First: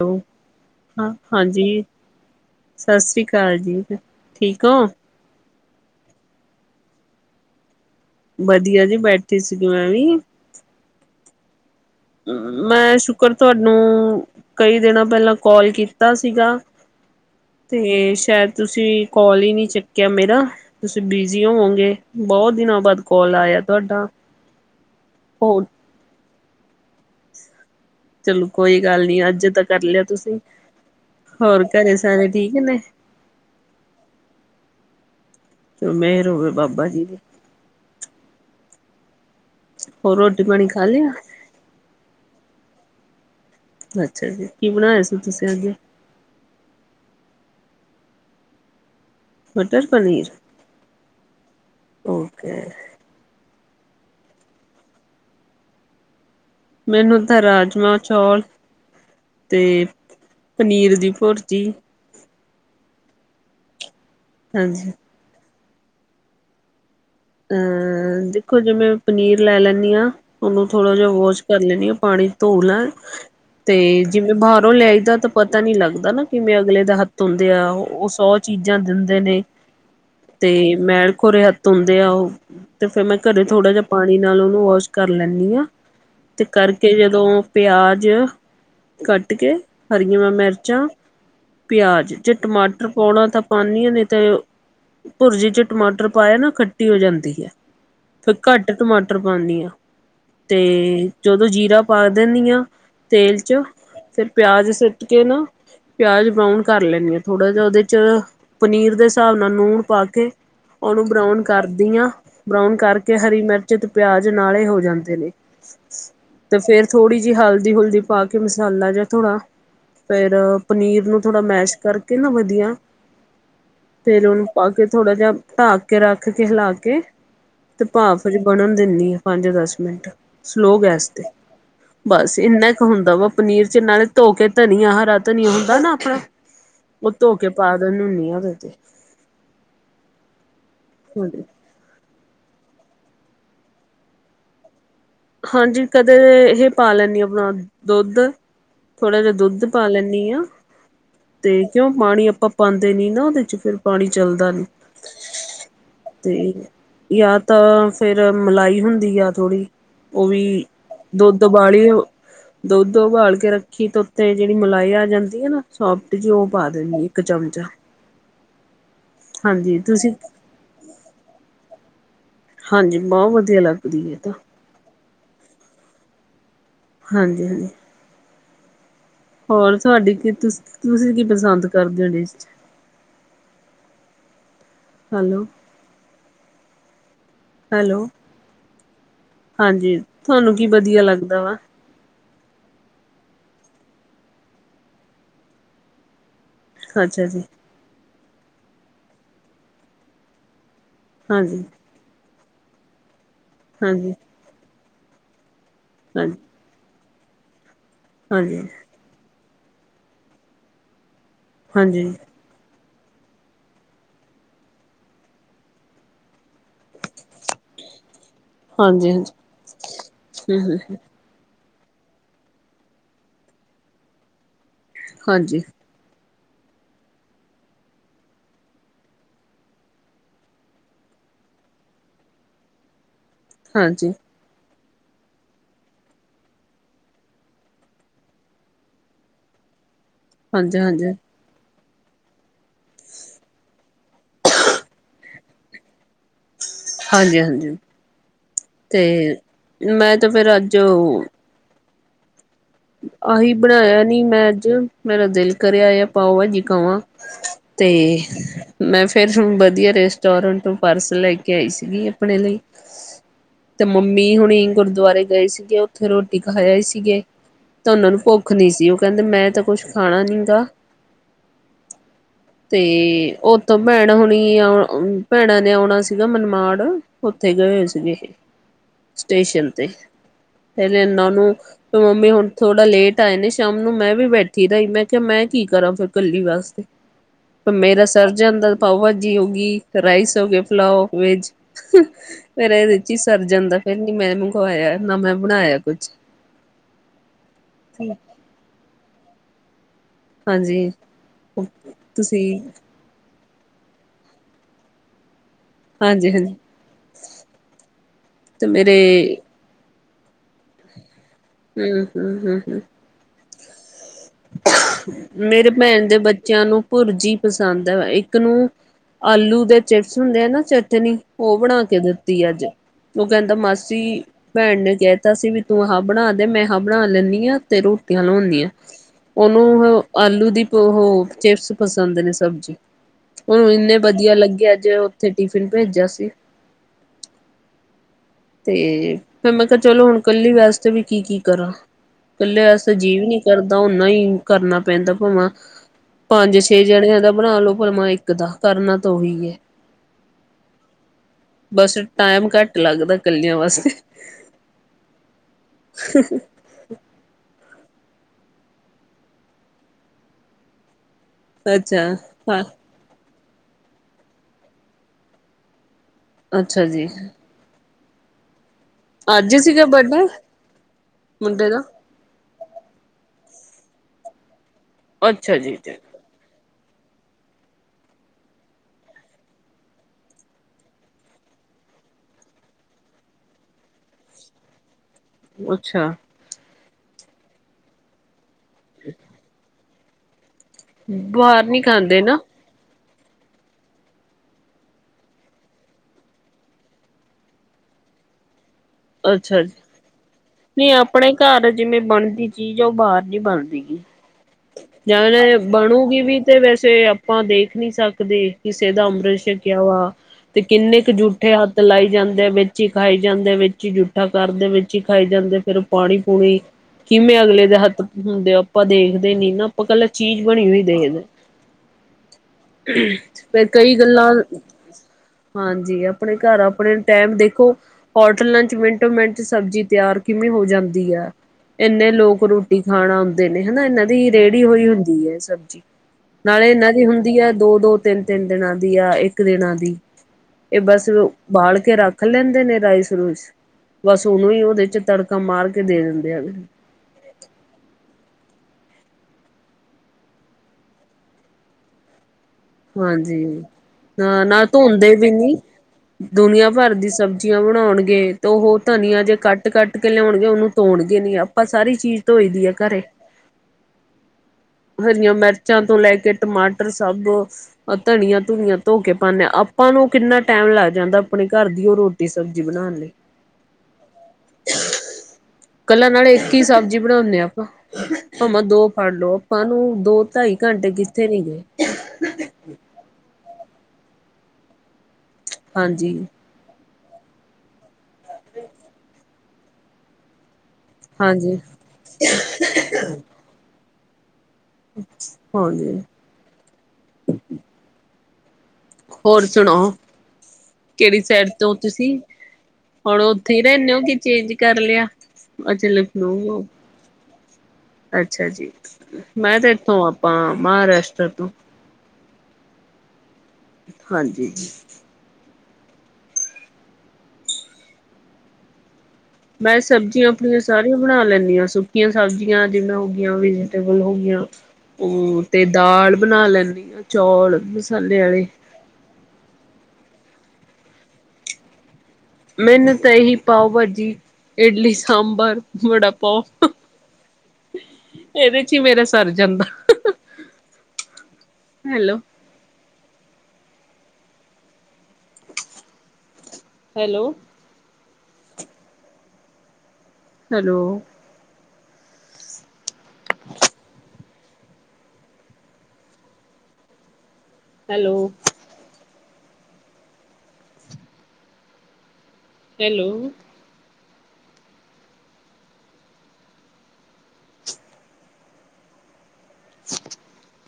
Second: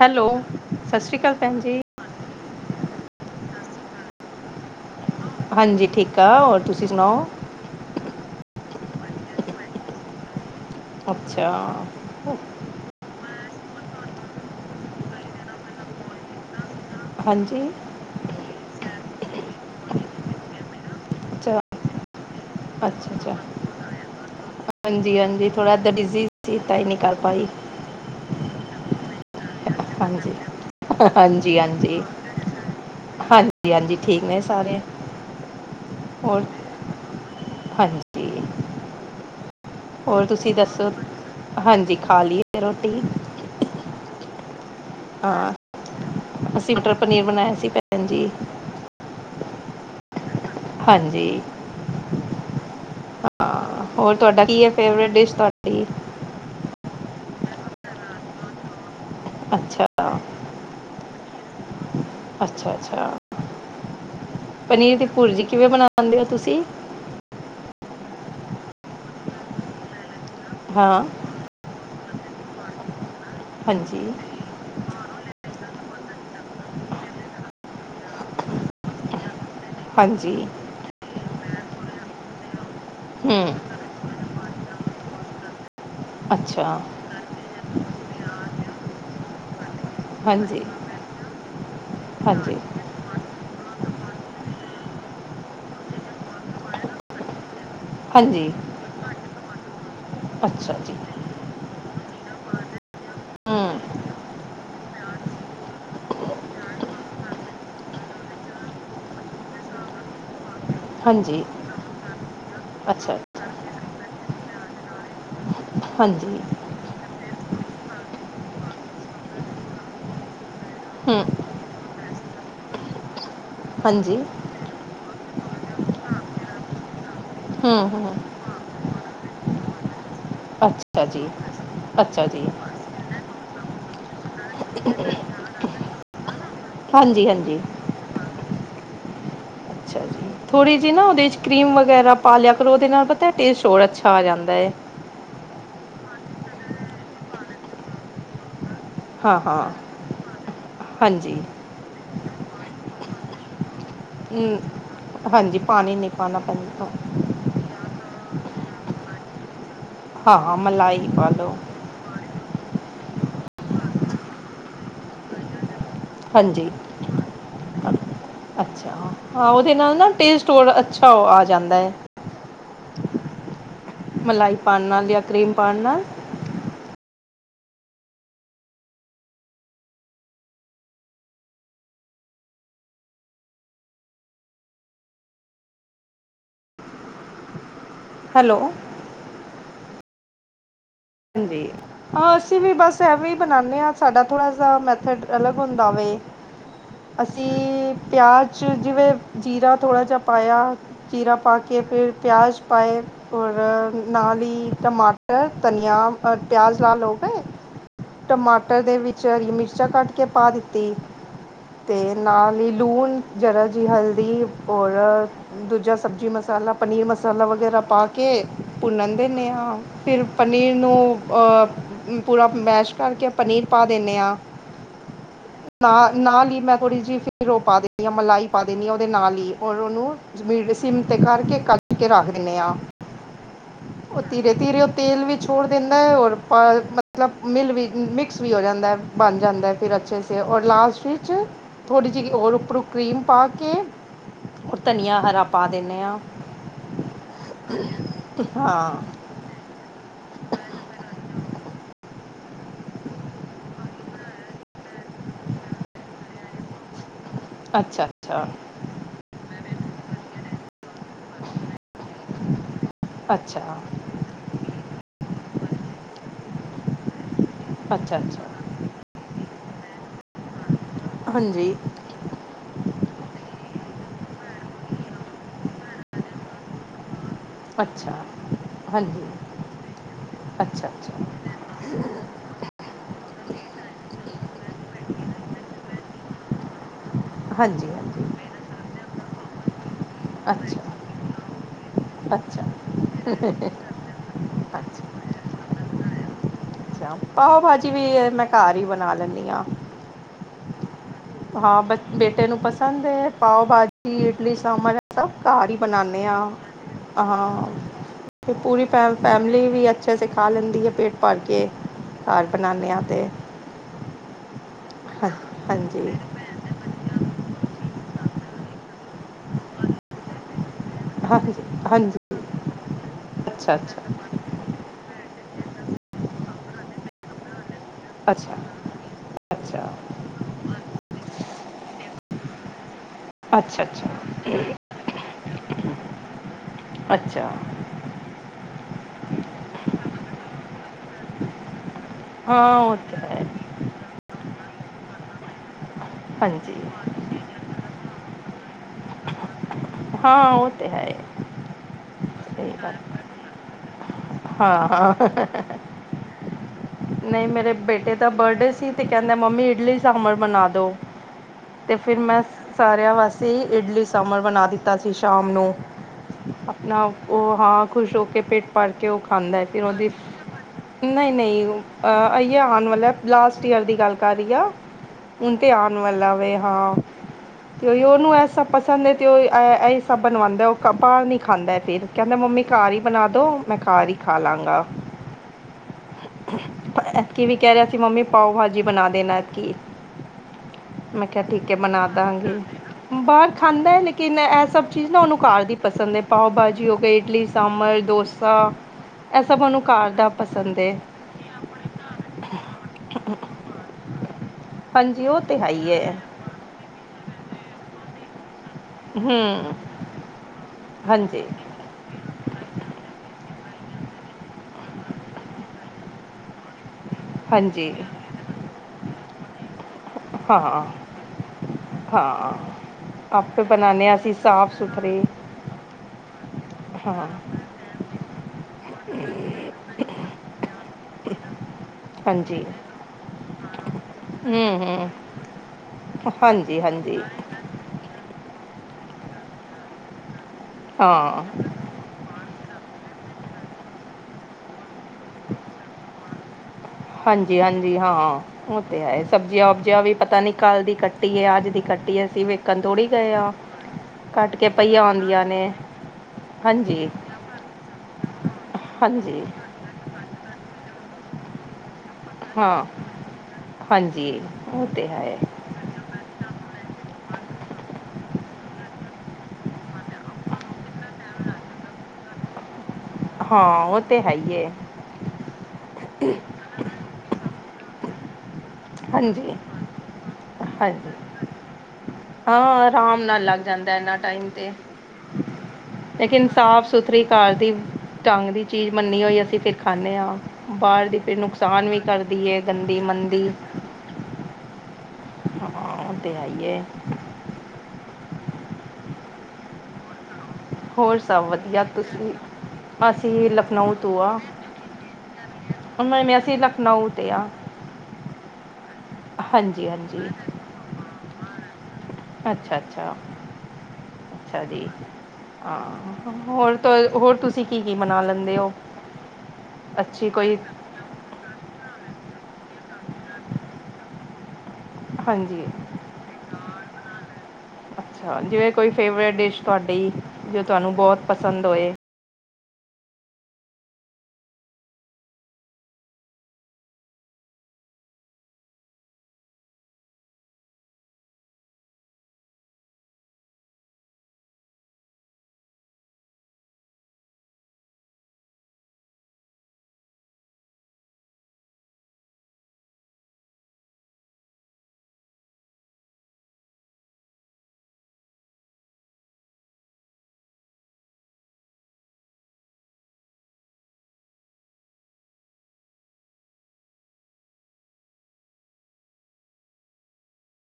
Hello, ਸਤਿ ਹਾਂ ਸ਼੍ਰੀ ਅਕਾਲ ਭੈਣ ਹਾਂਜੀ ਜੀ ਸਤਿ ਸ੍ਰੀ ਅਕਾਲ ਜੀ ਠੀਕ ਔ। ਹਾਂਜੀ ਠੀਕ ਆ, ਹੋਰ ਤੁਸੀਂ ਸੁਣਾਓ। ਵਧੀਆ ਜੀ ਬੈਠੀ ਸੀਗੀ ਮੈਂ ਵੀ। ਅੱਛਾ। ਮੈਂ ਸ਼ੁਕਰ ਤੁਹਾਨੂੰ ਕਈ ਦਿਨਾਂ ਪਹਿਲਾਂ ਕਾੱਲ ਕੀਤਾ ਸੀਗਾ। ਹਾਂਜੀ ਤੇ ਸ਼ਾਇਦ ਤੁਸੀਂ ਕੋਲ ਈ ਨਹੀਂ ਚੁੱਕਆ ਮੇਰਾ, ਤੁਸੀਂ ਬਿਜੀ ਹੋਵੋਂਗੇ, ਬਹੁਤ ਦਿਨਾਂ ਬਾਅਦ ਅੱਛਾ-ਅੱਛਾ, ਕਾਲ ਆਇਆ ਤੁਹਾਡਾ ਹਾਂਜੀ-ਹਾਂਜੀ ਹੋਰ ਥੋੜਾ ਜਾ ਬਿਜੀ ਸੀ, ਤਾਂ ਹੀ ਨਹੀਂ ਕਰ ਪਾਈ। ਚਲੋ ਕੋਈ ਗੱਲ ਨੀ ਅੱਜ ਤਾਂ ਕਰ ਲਿਆ ਤੁਸੀਂ। ਹੋਰ ਘਰੇ ਸਾਰੇ ਠੀਕ ਨੇ ਹਾਂਜੀ-ਹਾਂਜੀ-ਹਾਂਜੀ-ਹਾਂਜੀ ਠੀਕ ਨੇ ਸਾਰੇ ਫ ਮੇਰ ਹੋਰ ਹੋਵੇ ਬਾਬਾ ਜੀ। ਹਾਂਜੀ। ਹੋਰ ਰੋਟੀ ਤੁਸੀਂ ਪਾਣੀ ਖਾ ਦੱਸੋ ਲਿਆ ਹਾਂਜੀ ਖਾ ਲਈ ਰੋਟੀ। ਅੱਛਾ ਜੀ। ਕੀ ਬਣਾਇਆ ਸੀ ਹਾਂ ਤੁਸੀਂ ਅੱਜ? ਅਸੀਂ ਮਟਰ-ਪਨੀਰ ਬਣਾਇਆ ਸੀ ਭੈਣ ਜੀ। ਮਟਰ-ਪਨੀਰ। ਹਾਂਜੀ। ਹਾਂ। ਹੋਰ ਤੁਹਾਡਾ ਕੀ ਏ ਫੇਵਰੇਟ ਡਿਸ਼ ਤੁਹਾਡੀ? ਮੈਨੂੰ ਤਾਂ ਰਾਜਮਾਂ-ਚੌਲ ਤੇ ਅੱਛਾ ਪਨੀਰ ਦੀ ਪੁਰਜੀ‌ ਅੱਛਾ-ਅੱਛਾ ਹਾਂਜੀ ਪਨੀਰ ਦੀ ਪੁਰਜੀ ਕਿਵੇਂ ਬਣਾਦੇ ਓ ਤੁਸੀਂ? ਅਹ ਦੇਖੋ ਜਿਵੇਂ ਪਨੀਰ ਲੈ ਲੈਂਣੀ ਹਾਂ ਉਹਨੂੰ ਥੋੜ੍ਹਾ ਹਾਂ ਜਿਹਾ ਵੋਸ਼ ਕਰ ਲੈਣੀ ਆਂ, ਪਾਣੀ ਧੋ ਲੈ ਤੇ ਹਾਂਜੀ ਜਿਵੇਂ ਬਾਹਰੋਂ ਲਿਆਈਦਾ, ਤਾਂ ਪਤਾ ਨਹੀਂ ਲੱਗਦਾ ਨਾ ਕਿਵੇਂ ਅਗਲੇ ਦੇ ਹੱਥ ਹੁੰਦੇ ਆ, ਉਹ ਸੌ ਚੀਜ਼ਾਂ ਦਿੰਦੇ ਨੇ। ਹਾਂਜੀ ਤੇ ਮੈਲ ਖੋਰੇ ਹੱਥ ਹੁੰਦੇ ਆ ਉਹ, ਤੇ ਫਿਰ ਮੈਂ ਘਰੇ ਥੋੜ੍ਹਾ ਹੂੰ ਜਾ ਪਾਣੀ ਨਾਲ ਉਹਨੂੰ ਵੋਸ਼ ਕਰ ਲੈਨੀ ਆਂ, ਤੇ ਅੱਛਾ ਕਰਕੇ ਜੇ ਦੋ ਪਿਆਜ ਕੱਟ ਕੇ ਹਰੀਆਂ ਹਾਂਜੀ ਮਿਰਚਾਂ, ਪਿਆਜ, ਜੇ ਹਾਂਜੀ ਟਮਾਟ ਟਰ ਪਾਉਣਾ ਤਾਂ ਪਾਨੀ ਆਂ, ਨਹੀਂ ਤੇ ਭੁਰਜੀ ਚ ਟਮਾਟਰ ਪਾਇਆ ਨਾ ਖੱ ਖੱਟੀ ਹੋ ਜਾਂਦੀ ਐ, ਫਿਰ ਹਾਂਜੀ ਘੱਟ ਟਮਾਟਰ ਪਾਂਦੀ ਹਾਂ, ਤੇ ਅੱਛਾ ਜੀ ਜਦੋਂ ਜੀਰਾ ਪਾ ਦਿੰਨੀ ਹਾਂ ਤੇਲ ਚ, ਹੂੰ ਫਿਰ ਪਿਆਜ਼ ਸੁੱਟ ਕੇ ਨਾ ਪਿਆਜ ਬਰਾਊਨ ਕਰ ਲੈਨੀ ਆਂ ਥੋੜ੍ਹਾ ਜਾ ਉਹਦੇ ਚ। ਪਨੀਰ ਦੇ ਹਿਸਾਬ ਨਾਲ ਨੂਣ ਪਾ ਕੇ ਉਹਨੂੰ ਬਰਾਊਨ ਹਾਂਜੀ ਕਰਦੀ ਆਂ, ਬਰਾਊਨ ਕਰਕੇ ਅੱਛਾ ਹਰੀ ਮਿਰਚ ਤੇ ਪਿਆਜ ਨਾਲੇ ਹੋ ਜਾਂਦੇ ਨੇ। [unintelligible] ਹਾਂਜੀ ਤੇ ਫੇਰ ਥੋੜ੍ਹੀ ਜਿਹੀ ਹਲਦੀ-ਹੁਲਦੀ ਪਾ ਕੇ ਮਸਾਲਾ ਜਿਹਾ ਥੋੜ੍ਹਾ, ਫੇਰ ਪਨੀਰ ਨੂੰ ਹੂੰ ਥੋੜ੍ਹਾ ਮੈਸ਼ ਕਰਕੇ ਨਾ ਵਧੀਆ, ਹਾਂਜੀ ਫਿਰ ਉਹਨੂੰ ਪਾ ਕੇ ਥੋੜਾ ਜਿਹਾ ਢੱਕ ਕੇ, ਰੱਖ ਕੇ, ਹਿਲਾ ਕੇ, ਤੇ ਹੂੰ ਹੂੰ ਭਾਫ਼ ਬਣਨ ਦਿੰਨੀ ਆ ਪੰਜ ਦਸ ਮਿੰਟ, ਸਲੋਅ ਅੱਛਾ ਗੈਸ ਤੇ। ਜੀ ਅੱਛਾ ਬਸ ਜੀ ਇੰਨਾ ਕ ਹੁੰਦਾ ਵਾ ਪਨੀਰ ਚ, ਨਾਲੇ ਧੋ ਕੇ ਧਨੀਆ ਹਰਾ ਧਨੀਆ ਹੁੰਦਾ ਨਾ ਆਪਣਾ ਉਹ ਧੋ ਹਾਂਜੀ-ਹਾਂਜੀ। [inaudible] ਅੱਛਾ ਜੀ। ਥੋੜ੍ਹੀ ਜੀ ਨਾ ਉਹਦੇ ਚ ਹਾਂਜੀ ਕਰੀਮ ਵਗੈਰਾ ਪਾ ਲਿਆ ਕਰੋ, ਉਹਦੇ ਨਾਲ ਪਤਾ ਟੇਸਟ ਹੋਰ ਅੱਛਾ ਆ ਜਾਂਦਾ ਏ। ਹਾਂਜੀ, ਕਦੇ ਇਹ ਪਾ ਲੈਂਦੀ ਆਪਣਾ ਦੁੱਧ। ਥੋੜਾ ਜਾ ਹਾਂ ਹਾਂ ਦੁੱਧ ਪਾ ਲੈਂਨੀ ਆਂ ਹਾਂਜੀ ਤੇ ਕਿਉਂ ਪਾਣੀ ਆਪਾਂ ਪਾਂਦੇ ਨੀ ਨਾ ਉਹਦੇ ਚ ਫੇਰ। ਪਾਣੀ ਚੱਲਦਾ ਹੂੰ, ਨੀ ਹਾਂਜੀ ਪਾਣੀ ਨਹੀਂ ਪਾਉਣਾ ਤੇ ਪੈਂਦਾ ਜਾ ਤਾਂ ਫੇਰ ਮਲਾਈ ਹੁੰਦੀ ਆ ਥੋੜ੍ਹੀ। ਉਹ ਹਾਂ ਵੀ ਹਾਂ ਮਲਾਈ ਪਾ ਦੁੱਧ ਲਓ ਬਾਲੀ ਹੋ ਦੁੱਧ ਉਬਾਲ ਕੇ ਰੱਖੀ, ਤੇ ਉੱਤੇ ਜਿਹੜੀ ਮਲਾਈ ਆ ਜਾਂਦੀ ਐ ਨਾ ਸੋਫਟ ਜਿਹੀ, ਉਹ ਪਾ ਹਾਂਜੀ ਦਿੰਨੀ ਆਂ ਇੱਕ ਚਮਚਾ। ਅੱਛਾ, ਹਾਂ ਉਹਦੇ ਹਾਂਜੀ ਨਾਲ ਨਾ ਤੁਸੀਂ ਟੇਸਟ ਹੋਰ ਅੱਛਾ ਆ ਜਾਂਦਾ ਐ। ਹਾਂਜੀ, ਬਹੁ ਵਧੀਆ ਲੱਗ ਮਲਾਈ ਪਾਣ ਨਾਲ ਜਾ ਕਰੀਮ ਪਾਣ ਨਾਲ। ਹਾਂਜੀ-ਹਾਂਜੀ। ਹੋਰ ਤੁਹਾਡੀ ਕੀ, ਤੁਸੀਂ ਕੀ ਪਸੰਦ ਕਰਦੇ ਹੋ ਡਿਸ਼ ਚ। ਹੈਲੋ। ਹੈਲੋ। ਹੈਲੋ। ਹਾਂਜੀ, ਥੋਨੂੰ ਕੀ ਵਧੀਆ ਲੱਗ ਹਾਂਜੀ। ਹਾਂ, ਅਸੀਂ ਵੀ ਬਸ ਐਵੇਂ ਹੀ ਬਣਾਣੇ ਆਂ, ਸਾਡਾ ਥੋੜ੍ਹਾ ਜਾ ਮੈਥਡ ਅਲੱਗ ਹੁੰਦਾ ਵੇ। ਅੱਛਾ ਜੀ ਅਸੀਂ ਪਿਆਜ ਚ ਜਿਵੇਂ ਜੀਰਾ ਥੋੜ੍ਹਾ ਜਾ ਪਾਇਆ ਜੀਰਾ ਪਾ ਹਾਂਜੀ ਕੇ ਫਿਰ ਪਿਆਜ਼ ਪਾਏ, ਔਰ ਹਾਂਜੀ ਨਾਲ ਹੀ ਟਮਾ ਟਰ ਧਨੀਆਂ, ਹਾਂਜੀ ਪਿਆਜ਼ ਲਾਲ ਹੋ ਗਏ, ਹਾਂਜੀ ਹਾਂਜੀ ਟਮਾਟਰ ਦੇ ਵਿੱ ਹਰੀਆਂ ਮਿਰਚਾਂ ਕੱਟ ਕੇ ਪਾ ਦਿੱਤੀ, ਹਾਂਜੀ ਤੇ ਨਾਲ ਹੀ ਲੂਣ ਜਰਾ ਜੀ ਹਲਦੀ, ਔਰ ਦੂਜਾ ਸਬਜ਼ੀ ਮਸਾਲਾ, ਪਨੀਰ ਮਸਾਲਾ ਵਗੈਰਾ ਪਾ ਕੇ ਹਾਂਜੀ ਭੁੰਨਣ ਹੂੰ ਦਿੰਨੇ ਆਂ, ਫਿਰ ਹੂੰ ਪਨੀਰ ਨੂੰ ਅ ਪੂਰਾ ਮੈਸ਼ ਕਰਕੇ ਪਨੀਰ ਪਾ ਦਿੰਨੇ ਆਂ। ਹਾਂਜੀ। ਨਾਲ-ਨਾਲ ਈ ਮੈਂ ਥੋੜ੍ਹੀ ਜੀ ਫਿਰ ਉਹ ਪਾ ਦੇਨੀ ਆਂ ਮਲਾਈ ਪਾ ਦੇਨੀ ਆਂ, ਉਹਦੇ ਨਾਲ ਹੀ ਔਰ ਉਹਨੂੰ ਜਿਵੇ ਕਿ ਸਿਮ ਤੇ ਕਰਕੇ ਕੱੱਝ ਕੇ ਰੱਖ ਦਿੰਦੇ ਹਾਂ। ਹਾਂਜੀ। ਔਹ ਧੀਰੇ ਧੀਰੇ ਔਹ ਤੇਲ ਵੀ ਛੋੜ ਦਿੰ ਹੋਰ ਮਤਲਬ ਮਿਲ ਵੀ ਮਿਕਸ ਵੀ ਹੋ ਜਾਂਦਾ ਬਣ ਜਾਂਦਾ ਫਿਰ ਅੱਛੇ ਤੇ ਹੋਰ, ਹਾਂਜੀ ਲਾਸਟ ਹਾਂਜੀ ਵਿੱਚ ਥੋੜ੍ਹੀ ਜਿਹੀ ਹੋਰ ਉਪਰੋਂ ਕ੍ਰੀਮ ਪਾ, ਕੇ ਔਰ ਧਨੀਆਂ ਹਰਾ ਪਾ ਦਿੰਨੇ ਹਾਂ। ਹਾਂਜੀ-ਹਾਂਜੀ ਹਾਂ ਤੇ ਮੈਂ ਤਾਂ ਫਿਰ ਅੱਜ ਔ ਆਹੀ ਬਣਾਇਆ ਨੀ ਮੈਂ ਅੱਜ, ਮੇਰਾ ਦਿਲ ਕਰਿਆਯਾ ਪਾਓ ਭਾਜੀ ਕਵਾਂ ਤੇ ਅੱਛਾ ਅੱਛਾ ਮੈਂ ਫਿਰ ਵਧੀਆ ਰੈਸਟੋਰੈਂਟ ਤੋਂ ਪਰਸ ਲੈ ਕੇ ਆਈ ਸੀਗੀ। ਆਪਣੇ ਲਈ ਅੱਛਾ ਤੇ ਮੰਮੀ ਮੀ ਹੁਣੀ ਗੁਰਦੁਆਰੇ ਗਏ ਸੀਗੇ ਉੱਥੇ ਰੋਟੀ ਖਾਏ ਸੀਗੇ। ਤਾਂ ਔਹਨਾਂ ਅੱਛਾ ਨੂੰ ਅੱਛਾ ਭੁੱਖ ਨੀ ਸੀ, ਉਹ ਕਹਿੰਦੇ ਮੈਂ ਤੇ ਕੁਛ ਖਾਣਾ ਨੀ ਗਾ। ਹਾਂਜੀ। [unintelligible] ਤੇ ਔਥੋਂ ਭੈਣ ਹੁਣੀ ਆ ਭੈਣਾਂ ਨੇ ਆਉਣਾ ਸੀਗਾ ਮਨਮਾੜ ਔਥੇ ਗਏ ਹੋਏ ਅੱਛਾ ਸੀਗੇ, ਹਾਂਜੀ ਸਟੇਸ਼ਨ ਤੇ, ਅੱਛਾ ਪਹਿਲੇ ਅੱਛਾ ਇਹਨਾਂ ਨੂੰ ਮੰਮੀ ਹੁਣ ਥੋੜਾ ਲੇਟ ਆਏ ਨੇ ਸ਼ਾਮ ਨੂੰ, ਮੈਂ ਵੀ ਬੈਠੀ ਰਹੀ ਮੈਂ ਕਿਹਾ ਮੈਂ ਕੀ ਕਰਾਂ ਫਿਰ ਇਕੱਲੀ ਵਾਸਤੇ [inaudible] ਮੇਰਾ ਹਾਂਜੀ ਸਰ ਜਾਂਣਦਾ ਪਾਓ ਭਾਜੀ ਹੋ ਗਈ, ਰਾਈਸ ਹੋ ਗਏ, ਅੱਛਾ ਪਲਾਓ ਵੇਜ ਅੱਛਾ ਫੇਰ ਇਹਦੇ ਚ ਹੀ ਸਰ ਜਾਂਦਾ, ਫੇਰ ਨੀ ਮੈਂ ਮੰਗਵਾਇਆ ਨਾ ਅੱਛਾ ਮੈਂ ਬਣਾਇਆ ਕੁਝ। ਅੱਛਾ ਪਾਓ ਭਾਜੀ ਵੀ ਮੈਂ ਘਰ ਹੀ ਬਣਾ ਲੈਂਦੀ ਹਾਂ। ਹਾਂਜੀ। ਹਾਂ ਬ ਬੇਟੇ ਨੂੰ ਤੁਸੀਂ ਪਸੰਦ ਹੈ ਪਾਓ ਭਾਜੀ ਇਡਲੀ ਸਾਮਾਨ ਸਭ ਕਾਰੀ ਬਣਾਉਂਦੇ ਹਾਂਜੀ ਹਾਂ, ਹਾਂਜੀ ਹਾਂ ਅਤੇ ਤੇ ਪੂਰੀ ਮੇਰੇ ਫੈਮਿਲੀ ਵੀ ਆ! ਅੱਛੇ ਸੇ, ਖਾ ਲੈਂਦੀ ਹੈ ਪੇਟ ਭਾਰ ਕੇ, ਹਮ ਹਮ ਘਰ ਹਮ ਹਮ ਬਣਾਏ ਆਤੇ ਮੇਰੇ ਭੈਣ ਹਾਂਜੀ ਦੇ ਬੱਚਿਆਂ ਨੂੰ ਭੁਰਜੀ ਪਸੰਦ ਹੈ ਇੱਕ ਨੂੰ ਆਲੂ ਦੇ ਚਿਪਸ ਹੁੰਦੇ ਆ ਨਾ ਤੇ ਨੀ ਉਹ ਹਾਂਜੀ ਬਣਾ ਕੇ ਹਾਂਜੀ ਦਿੱਤੀ ਅੱਜ ਔਹ ਕਹਿੰਦਾ ਅੱਛਾ ਮਾਸੀ ਅੱਛਾ ਭੈਣ ਨੇ ਕਹਿ ਤਾ ਸੀ ਵੀ ਤੂੰ ਆਹ ਬਣਾ ਦੇ ਮੈਂ ਹਾਂ ਬਣਾ ਲੈਂਦੀ ਹਾਂ ਤੇ ਰੋਟੀਆਂ ਅੱਛਾ ਲਾਉਂਦੀ ਆ। ਅੱਛਾ ਔਨੂੰ ਆਲੂ ਦੀ ਔਹ ਚਿਪਸ ਪਸੰਦ ਨੇ ਸਬਜ਼ੀ ਅੱਛਾ ਔਨੂੰ ਇੰਨੇ ਅੱਛਾ ਵਧੀਆ ਲੱਗੇ ਜੇ ਉੱਥੇ ਟਿਫਿਨ ਭੇਜਿਆ ਸੀ। ਅੱਛਾ। ਤੇ ਫਿਰ ਮੈਂ ਕਿਹਾ ਚਲੋ ਹੁਣ ਕੱਲੀ ਵਾਸਤੇ ਵੀ ਕੀ ਕੀ ਕਰਾਂ। ਕੱਲੇ ਹਾਂ ਅਸ ਉਹ ਤਾਂ ਅਜੀਬ ਨਹੀਂ ਹੈ ਕਰਦੇ। ਇਨਾ ਹੀ ਕਰਨਾ ਪੈਂਦਾ ਭਾਵਾਂ ਪੰਜ ਹਾਂਜੀ ਛੇ ਜਣਿਆਂ ਦਾ ਬਣਾ ਲੋ, ਭਵਾ ਇੱਕ ਦਾ ਕਰਨਾ ਤਾਂ ਓਹੀ ਐ। ਹਾਂ ਔਹ ਤੇ ਹੈ। ਬਸ ਟੈਮ ਸਹੀ ਘੱਟ ਗੱਲ ਲੱਗਦਾ ਕੱਲਿਆਂ ਵਾਸਤੇ ਹਾਂ ਹਾਂ ਹਹ ਹ - ਨਹੀਂ ਮੇਰੇ ਬੇਟੇ ਦਾ ਬਰਡੇ ਸੀ ਤੇ ਕੈੰਦਾ ਮੰਮੀ ਇਡਲੀ ਸਾਂਬਰ ਬਣਾ ਦੋ। ਤੇ ਅੱਛਾ ਫਿਰ ਮੈਂ ਹਾਂ ਸਾਰਿਆਂ ਵਾਸਤੇ ਇਡਲੀ ਸਾਮਰ ਬਣਾ ਦਿੱਤਾ ਸੀ ਸ਼ਾਮ ਨੂੰ ਅੱਛਾ ਜੀ ਆਪਣਾ ਓ ਹਾਂ ਖੁਸ਼ ਹੋ ਕੇ ਪੇਟ ਪੜ ਕੇ ਔਹ ਅੱਜ ਖਾਂਦਾ ਹੈ, ਫਿਰ ਸੀਗਾ ਉਹਦੀ ਬਰਡੇ ਨਹੀਂ ਨਹੀਂ। ਮੁੰਡੇ ਦਾ ਆਈਏ ਆਂਣ ਵਾਲਾ ਲਾਸਟ ਈਅਰ ਦੀ ਗੱਲ ਕਰ ਰਹੀ ਆ, ਹੁਣ ਅੱਛਾ ਤਾਂ ਜੀ ਆਂਣ ਵਾਲਾ ਵ ਹਾਂ, ਤੇ ਉਈ ਉਹਨੂੰ ਐ ਸਭ ਪਸੰਦ ਹੈ ਅਤੇ ਔਹ ਇਹ ਸਭ ਬਣਵਾਉਂਦਾ ਉਹ ਬਾਹਰ ਨਹੀਂ ਖਾਂਦਾ ਫਿਰ ਕਹਿੰਦਾ ਮੰਮੀ ਘਰ ਹੀ ਬਣਾ ਦਿਉ। ਮੈਂ ਘਾਰਹ ਹੀ ਖਾ ਲਾਂਗਾ। ਅੱਛਾ। ਐਤਕੀ ਵੀ ਕੈਰਿਹਾ ਸੀ ਮੰਮੀ ਪਾਓ ਭਾਜੀ ਬਣਾ ਦੇਣਾ ਐਤਕੀ। ਮੈਂ ਕਿਹਾ ਬਾਹਰ ਠੀਕ ਹੈ ਨੀ ਬਣਾ ਖਾਂਦੇ ਨਾ। ਦਾਂਗੀ ਬਾਹਰ ਖਾਂਦਾ ਹੈ ਲੇਕਿਨ ਇਹ ਸਭ ਚੀਜ਼ ਨਾ ਉਹਨੂੰ ਘਰ ਦੀ ਪਸੰਦ ਹੈ ਪਾਓ ਭਾਜੀ ਹੋ ਗਈ ਇਡਲੀ ਸਾਂਭਰ ਦੋਸਾ। ਐਸ ਅੱਛਾ ਜੀ ਮਨੂੰ ਘ ਦਾ [unintelligible] ਨਹੀਂ ਆਪਣੇ ਘਰ ਜਿਵੇਂ ਬਣਦੀ ਚੀਜ਼ ਆ ਔਹ ਬਾਹਰ ਨੀ ਬਣਦੀ ਗੀ। ਜਾਂ ਹਾਂਜੀ ਉਹ ਇਹਨੇ ਤਾਂ ਹੈ ਹੀ ਹੈ ਬਣੂਗੀ ਵੀ ਤੇ ਵੈਸੇ ਆਪਾਂ ਦੇਖ ਨੀ ਸਕਦੇ ਕਿਸੇ ਦਾ ਅੰਮ੍ਰਿਤ ਹੂੰ ਛਕਿਆ ਵਾ, ਤੇ ਕਿੰਨੇ ਕੁ ਹਾਂਜੀ ਜੂਠੇ ਹੱਥ ਤਲਾਈ ਜਾਂਦੇ ਵਿੱਚ ਹੀ ਖਾਈ ਜਾਂਦੇ ਵਿੱਚ ਹੀ ਜੂਠਾ ਕਰਦੇ ਵਿੱਚ ਹੀ ਖਾਈ ਜਾਂਦੇ ਫਿਰ ਪਾਣੀ ਪੂਣੀ ਕਿਵੇਂ ਅਗਲੇ ਦੇ ਹਾਂਜੀ ਹੱਥ ਹੁੰਦੇ ਆਪਾਂ ਦੇਖਦੇ ਨੀ ਨਾ ਆਪਾਂ ਕੱਲਾ ਚੀਜ਼ ਹਾਂ ਬਣੀ ਹੋਈ ਦੇਖਦੇ। ਹਾਂ ਆਪੇ ਫੇ ਕਈ ਬਣਾਉਂਦੇ ਹਾਂ ਗੱਲਾਂ ਅਸੀਂ ਸਾਫ ਸੁਥਰੇ ਹਾਂਜੀ ਆਪਣੇ ਘਰ ਆਪਣੇ ਹਾਂ ਟਾਈਮ ਦੇਖੋ। ਹੋਟਲਾਂ ਚ ਮਿੰਟੋ- ਮਿੰਟ ਸਬਜ਼ੀ ਕਿਵੇਂ ਤਿਆਰ ਹੋ ਜਾਂਦੀ ਐ? ਇੰਨੇ ਲੋਕ ਹਾਂਜੀ ਰੋਟੀ ਖਾਣਾ ਆਉਂਦੇ ਨੇ ਹਨਾ ਇਹਨਾਂ ਦੀ ਰੇਹੜੀ ਹਮ ਹੋਈ ਹਮ ਹੁੰਦੀ ਹੈ। ਸਬਜ਼ੀ ਨਾਲੇ ਹਾਂਜੀ ਇਹਨਾਂ ਦੀ ਹਾਂਜੀ ਹੁੰਦੀ ਆ। ਦੋ ਦੋ ਤਿੰਨ ਤਿੰਨ ਦਿਨਾਂ ਦੀ ਆ ਇੱਕ ਦਿਨਾਂ ਦੀ, ਇਹ ਬਸ ਹਾਂ ਬਾਲ ਕੇ ਰੱਖ ਲੈਂਦੇ ਲੈਂਦੇ ਨੇ ਰਾਈਸ ਰੂਈਸ, ਬਸ ਉਹਨੂੰ ਹੀ ਉਹਦੇ ਚ ਤੜਕਾ ਮਾਰ ਕੇ ਦੇ ਦਿੰਦੇ ਆ ਹਾਂਜੀ ਹਾਂਜੀ ਹਾਂ। ਓ ਤੇ ਹੈ ਸਬਜ਼ੀਆਂ ਉਬਜੀਆਂ ਵੀ ਪਤਾ ਨੀ ਕੱਲ ਦੀ ਕੱਟੀ ਐ, ਅੱਜ ਦੀ ਕੱਟੀ ਐ ਅਸੀਂ ਵਖ ਹਾਂਜੀ, ਨਾਲ ਨਾ ਕੇ ਪਈਆਂ ਧੋਂਦੇ ਵੀ ਆਉਂਦੀਆਂ ਨੀ ਨੇ ਦੁਨੀਆਂ ਭਰ ਦੀ ਹਾਂਜੀ ਸਬਜ਼ ਬਣਾਉਣਗੇ ਤੇ ਉਹ ਧਨੀਆ ਜੇ ਹਾਂਜੀ ਕੱਟ ਕੱਟ ਕੇ ਲਿਆਉਣਗੇ ਉਹਨੂੰ ਤੋਣਗੇ ਨੀ, ਆਪਾਂ ਸਾਰੀ ਚੀਜ਼ ਧੋਈ ਦੀ ਹੈ ਹਾਂ ਘਰੇ, ਹਾਂਜੀ ਉਹ ਤੇ ਹਰੀਆਂ ਹੈ ਮਿਰਚ ੱਚਾਂ ਤੋਂ ਲੈ ਕੇ ਟਮਾਟਰ ਸਭ ਧਨੀਆ-ਧੁਨੀਆ ਧੋ ਕੇ ਪਾਂਨੇ ਆਂ ਆਪਾਂ ਨੂੰ ਕਿੰਨਾ ਟੈਮ ਲੱਗ ਜਾਂਦਾ ਆਪਣੇ ਘਰ ਦੀ ਓ ਰੋਟੀ ਰੋਟੀ ਸਬਜ਼ੀ ਬਣਾਉਣ ਲਈ। ਹਾਂ ਓ ਤੇ ਹੈ ਹੀਏ ਕੀ ਸਬਜ਼ੀ ਬਣਾਉਂਦੇ ਹ ਆਪਾਂ। ਭਵਾਂ ਦੋ ਫੜ ਲੋ ਹਾਂਜੀ ਆਪਾਂ ਨੂੰ ਦੋ ਢਾਈ ਘੰਟੇ ਹਾਂਜੀ ਕਿੱਥੇ ਨੀ ਗਏ ਹਾਂ ਆਰਾਮ ਨਾਲ ਲੱਗ ਜਾਂਦਾ, ਇਹਨਾਂ ਟਾਈਮ ਤੇ ਹਾਂਜੀ ਲੇਕਿਨ ਸਾਫ ਸੁਥਰੀ ਘਰ ਦੀ ਢੰਗ ਦੀ ਚੀਜ਼ ਬਨੀ ਹੋਈ, ਅਸੀਂ ਫਿਰ ਖਾਂਦੇ ਹਾ ਬਾਹਰ ਦੀ ਫਿਰ ਹਾਂਜੀ ਨੁਕਸਾਨ ਵੀ ਕਰਦੀ ਹੈ ਗੰਦੀ ਮੰਦੀ। ਅ ਹਾਂਜੀ। ੳਹ ਤੇ ਹੈ ਈ ਏ ਹੋਰ ਸੁਣਾਓ, ਹੋਰ ਕਿਹੜੀ ਸਭ ਸਾਈਡ ਤੋਂ ਵਧੀਆ ਤੁਸੀਂ ਹੁਣ ਅਸੀਂ ਉੱਥੇ ਹੀ ਰਹਿੰਦੇ ਲਖਨਊ ਹੋ ਕਿ ਤੋਂ ਹਾਂ ਚੇਂਜ ਕਰ ਲਿਆ, ਨਹੀਂ ਅਸੀਂ ਅਛਾ ਲਖਨਊ 'ਤੇ ਹਾਂ ਅੱਛਾ ਜੀ, ਮੈਂ ਤੇ ਹਾਂਜੀ ਇਥੋਂ ਹਾਂਜੀ ਆਪਾਂ ਮਹਾਰਾਸ਼ਟਰ ਤੋਂ ਅੱਛਾ ਅੱਛਾ। ਹਾਂਜੀ। ਅੱਛਾ ਜੀ, ਹਾਂ ਹੋਰ-ਹੋਰ ਤੁਸੀਂ ਕੀ-ਕੀ ਬਨਾ ਲੈਂਦੇ ਓ। ਮੈਂ ਸਬਜ਼ੀਆਂ ਆਪਣੀਆਂ ਸਾਰ ਬਣਾ ਲੈਂਦੀ ਹਾਂ ਸੁੱਕੀਆਂ ਸਬਜ਼ੀਆਂ ਜਿਵੇਂ ਹੋ ਗਿਆਂ ਵਜੀਟੇਬਲ ਹੋ ਗਿਆਂ- ਉਹ ਤੇ ਹਾਂਜੀ ਦਾਲ ਬਣਾ ਲੈਂਦੀ ਹਾਂ ਚੌਲ ਮਸਾਲੇ ਅੱਛਾ ਆਲੇ। ਜਿਵੇਂ ਕੋਈ ਫੇਵਰੇਟ ਡਿਸ਼ ਤੁਆਡੀ ਜੋ ਤੁਹਾਨੂੰ ਬਹੁਤ ਪਸੰਦ ਹੋਏ। ਮੈਨੂੰ ਤਾਂ ਇਹੀ ਪਾਓ ਭਾਜੀ ਇਡਲੀ ਸਾਬਾਰ, ਵੜਾ ਪਾਞ ਏਦੇ ਚ ਈ ਮੇਰਾ ਸਰ ਜਾਂਦਾ। Hello hello. Hello. Hello hello. [inaudible]